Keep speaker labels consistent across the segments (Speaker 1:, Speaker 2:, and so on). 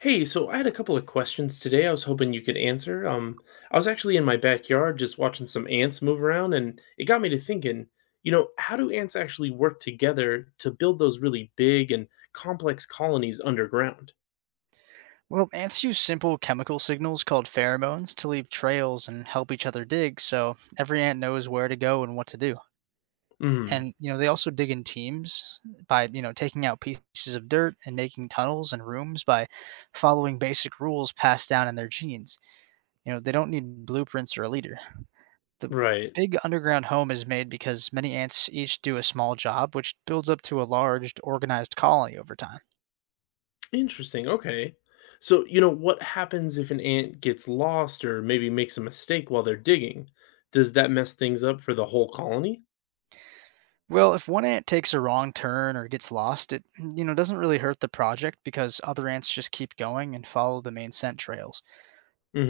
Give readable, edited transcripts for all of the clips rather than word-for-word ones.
Speaker 1: Hey, so I had a couple of questions today I was hoping you could answer. I was actually in my backyard just watching some ants move around, and it got me to thinking, you know, how do ants actually work together to build those really big and complex colonies underground?
Speaker 2: Well, ants use simple chemical signals called pheromones to leave trails and help each other dig, so every ant knows where to go and what to do.
Speaker 1: Hmm.
Speaker 2: And, you know, they also dig in teams by, you know, taking out pieces of dirt and making tunnels and rooms by following basic rules passed down in their genes. You know, they don't need blueprints or a leader. The
Speaker 1: Right.
Speaker 2: big underground home is made because many ants each do a small job, which builds up to a large, organized colony over time.
Speaker 1: Interesting. Okay. So, you know, what happens if an ant gets lost or maybe makes a mistake while they're digging? Does that mess things up for the whole colony?
Speaker 2: Well, if one ant takes a wrong turn or gets lost, it doesn't really hurt the project because other ants just keep going and follow the main scent trails.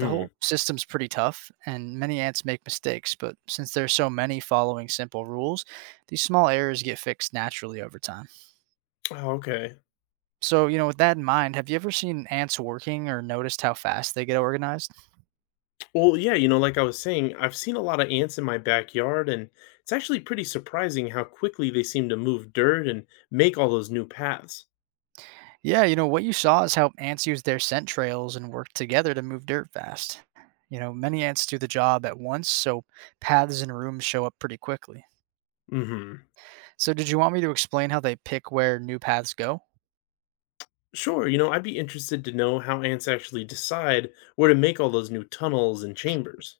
Speaker 2: The whole system's pretty tough, and many ants make mistakes, but since there's so many following simple rules, these small errors get fixed naturally over time.
Speaker 1: Oh, okay.
Speaker 2: So, you know, with that in mind, have you ever seen ants working or noticed how fast they get organized?
Speaker 1: Well, yeah, you know, like I was saying, I've seen a lot of ants in my backyard, and it's actually pretty surprising how quickly they seem to move dirt and make all those new paths.
Speaker 2: Yeah, you know, what you saw is how ants use their scent trails and work together to move dirt fast. You know, many ants do the job at once, so paths and rooms show up pretty quickly.
Speaker 1: Hmm.
Speaker 2: So, did you want me to explain how they pick where new paths go?
Speaker 1: Sure, you know, I'd be interested to know how ants actually decide where to make all those new tunnels and chambers.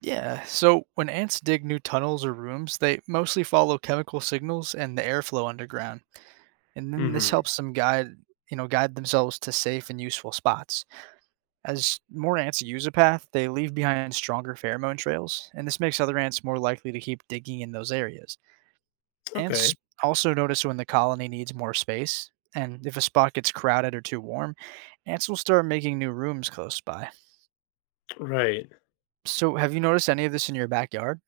Speaker 2: Yeah, so when ants dig new tunnels or rooms, they mostly follow chemical signals and the airflow underground. And then this
Speaker 1: Hmm.
Speaker 2: helps them you know, guide themselves to safe and useful spots. As more ants use a path, they leave behind stronger pheromone trails, and this makes other ants more likely to keep digging in those areas. Ants
Speaker 1: Okay,
Speaker 2: also notice when the colony needs more space, and if a spot gets crowded or too warm, ants will start making new rooms close by.
Speaker 1: right.
Speaker 2: So, have you noticed any of this in your backyard?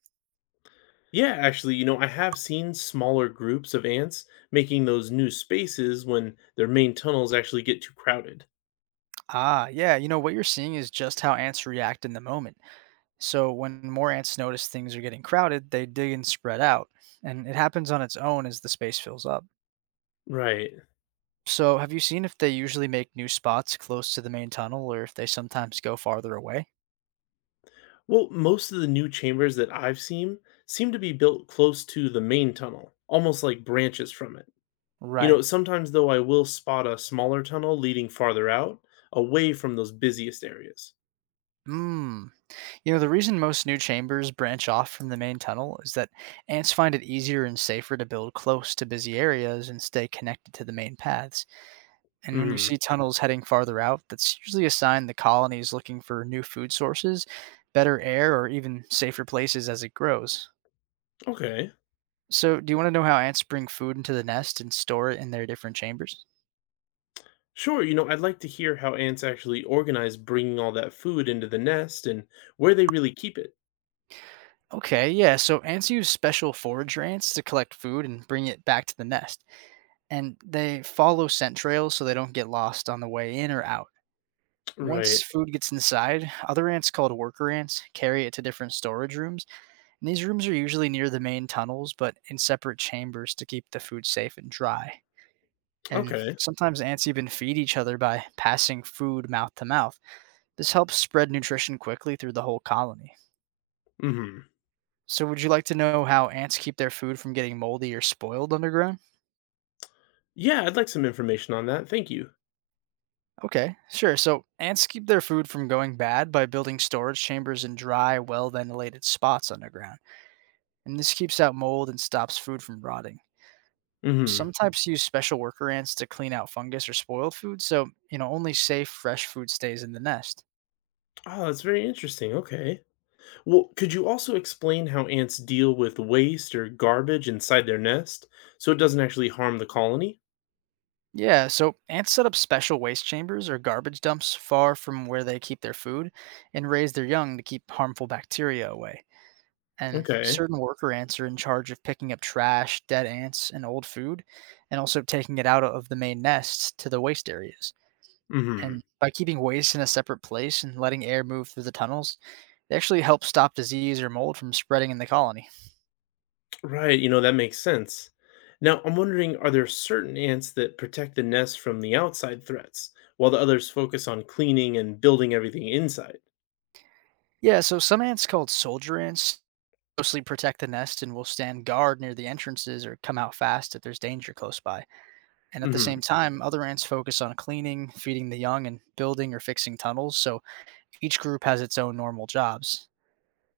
Speaker 1: Yeah, actually, you know, I have seen smaller groups of ants making those new spaces when their main tunnels actually get too crowded.
Speaker 2: Ah, yeah, you know, what you're seeing is just how ants react in the moment. So, when more ants notice things are getting crowded, they dig and spread out, and it happens on its own as the space fills up.
Speaker 1: Right.
Speaker 2: So, have you seen if they usually make new spots close to the main tunnel or if they sometimes go farther away?
Speaker 1: Well, most of the new chambers that I've seen seem to be built close to the main tunnel, almost like branches from it. You
Speaker 2: Right.
Speaker 1: know, sometimes though I will spot a smaller tunnel leading farther out, away from those busiest areas.
Speaker 2: Hmm. You know, the reason most new chambers branch off from the main tunnel is that ants find it easier and safer to build close to busy areas and stay connected to the main paths. And when you
Speaker 1: Mhm.
Speaker 2: see tunnels heading farther out, that's usually a sign the colony is looking for new food sources, better air, or even safer places as it grows.
Speaker 1: Okay.
Speaker 2: So, do you want to know how ants bring food into the nest and store it in their different chambers?
Speaker 1: Sure, you know, I'd like to hear how ants actually organize bringing all that food into the nest and where they really keep it.
Speaker 2: Okay, yeah. So ants use special forage rants to collect food and bring it back to the nest. And they follow scent trails so they don't get lost on the way in or out. Once
Speaker 1: Right.
Speaker 2: food gets inside, other ants called worker ants carry it to different storage rooms. And these rooms are usually near the main tunnels, but in separate chambers to keep the food safe and dry. And
Speaker 1: Okay.
Speaker 2: sometimes ants even feed each other by passing food mouth to mouth. This helps spread nutrition quickly through the whole colony.
Speaker 1: Mhm.
Speaker 2: So would you like to know how ants keep their food from getting moldy or spoiled underground?
Speaker 1: Yeah, I'd like some information on that. Thank you.
Speaker 2: Okay, sure. So ants keep their food from going bad by building storage chambers in dry, well ventilated spots underground, and this keeps out mold and stops food from rotting.
Speaker 1: Mhm.
Speaker 2: Some types use special worker ants to clean out fungus or spoiled food, so you know only safe fresh food stays in the nest.
Speaker 1: Oh, that's very interesting. Okay. Well, could you also explain how ants deal with waste or garbage inside their nest so it doesn't actually harm the colony?
Speaker 2: Yeah, so ants set up special waste chambers or garbage dumps far from where they keep their food and raise their young to keep harmful bacteria away. And
Speaker 1: Okay.
Speaker 2: certain worker ants are in charge of picking up trash, dead ants, and old food, and also taking it out of the main nests to the waste areas.
Speaker 1: Hmm.
Speaker 2: And by keeping waste in a separate place and letting air move through the tunnels, they actually help stop disease or mold from spreading in the colony.
Speaker 1: Right, you know, that makes sense. Now, I'm wondering, are there certain ants that protect the nest from the outside threats while the others focus on cleaning and building everything inside?
Speaker 2: Yeah, so some ants called soldier ants mostly protect the nest and will stand guard near the entrances or come out fast if there's danger close by. And at the
Speaker 1: Hmm.
Speaker 2: same time, other ants focus on cleaning, feeding the young, and building or fixing tunnels, so each group has its own normal jobs.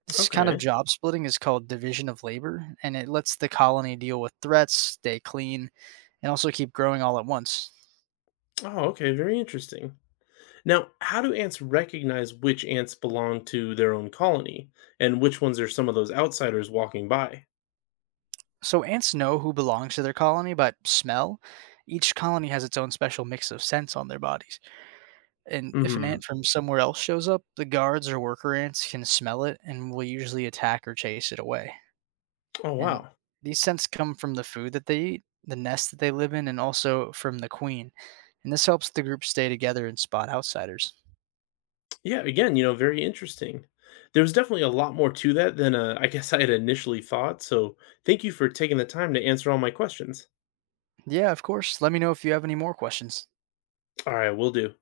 Speaker 2: This kind of
Speaker 1: Okay.
Speaker 2: job splitting is called division of labor, and it lets the colony deal with threats, stay clean, and also keep growing all at once.
Speaker 1: Oh, okay. Very interesting. Now, how do ants recognize which ants belong to their own colony and which ones are some of those outsiders walking by?
Speaker 2: So ants know who belongs to their colony by smell. Each colony has its own special mix of scents on their bodies. And if an
Speaker 1: Hmm.
Speaker 2: ant from somewhere else shows up, the guards or worker ants can smell it and will usually attack or chase it away.
Speaker 1: Oh,
Speaker 2: And
Speaker 1: wow.
Speaker 2: these scents come from the food that they eat, the nest that they live in, and also from the queen. And this helps the group stay together and spot outsiders.
Speaker 1: Yeah, again, you know, very interesting. There was definitely a lot more to that than, I guess I had initially thought, so thank you for taking the time to answer all my questions.
Speaker 2: Yeah, of course. Let me know if you have any more questions.
Speaker 1: All right, will do.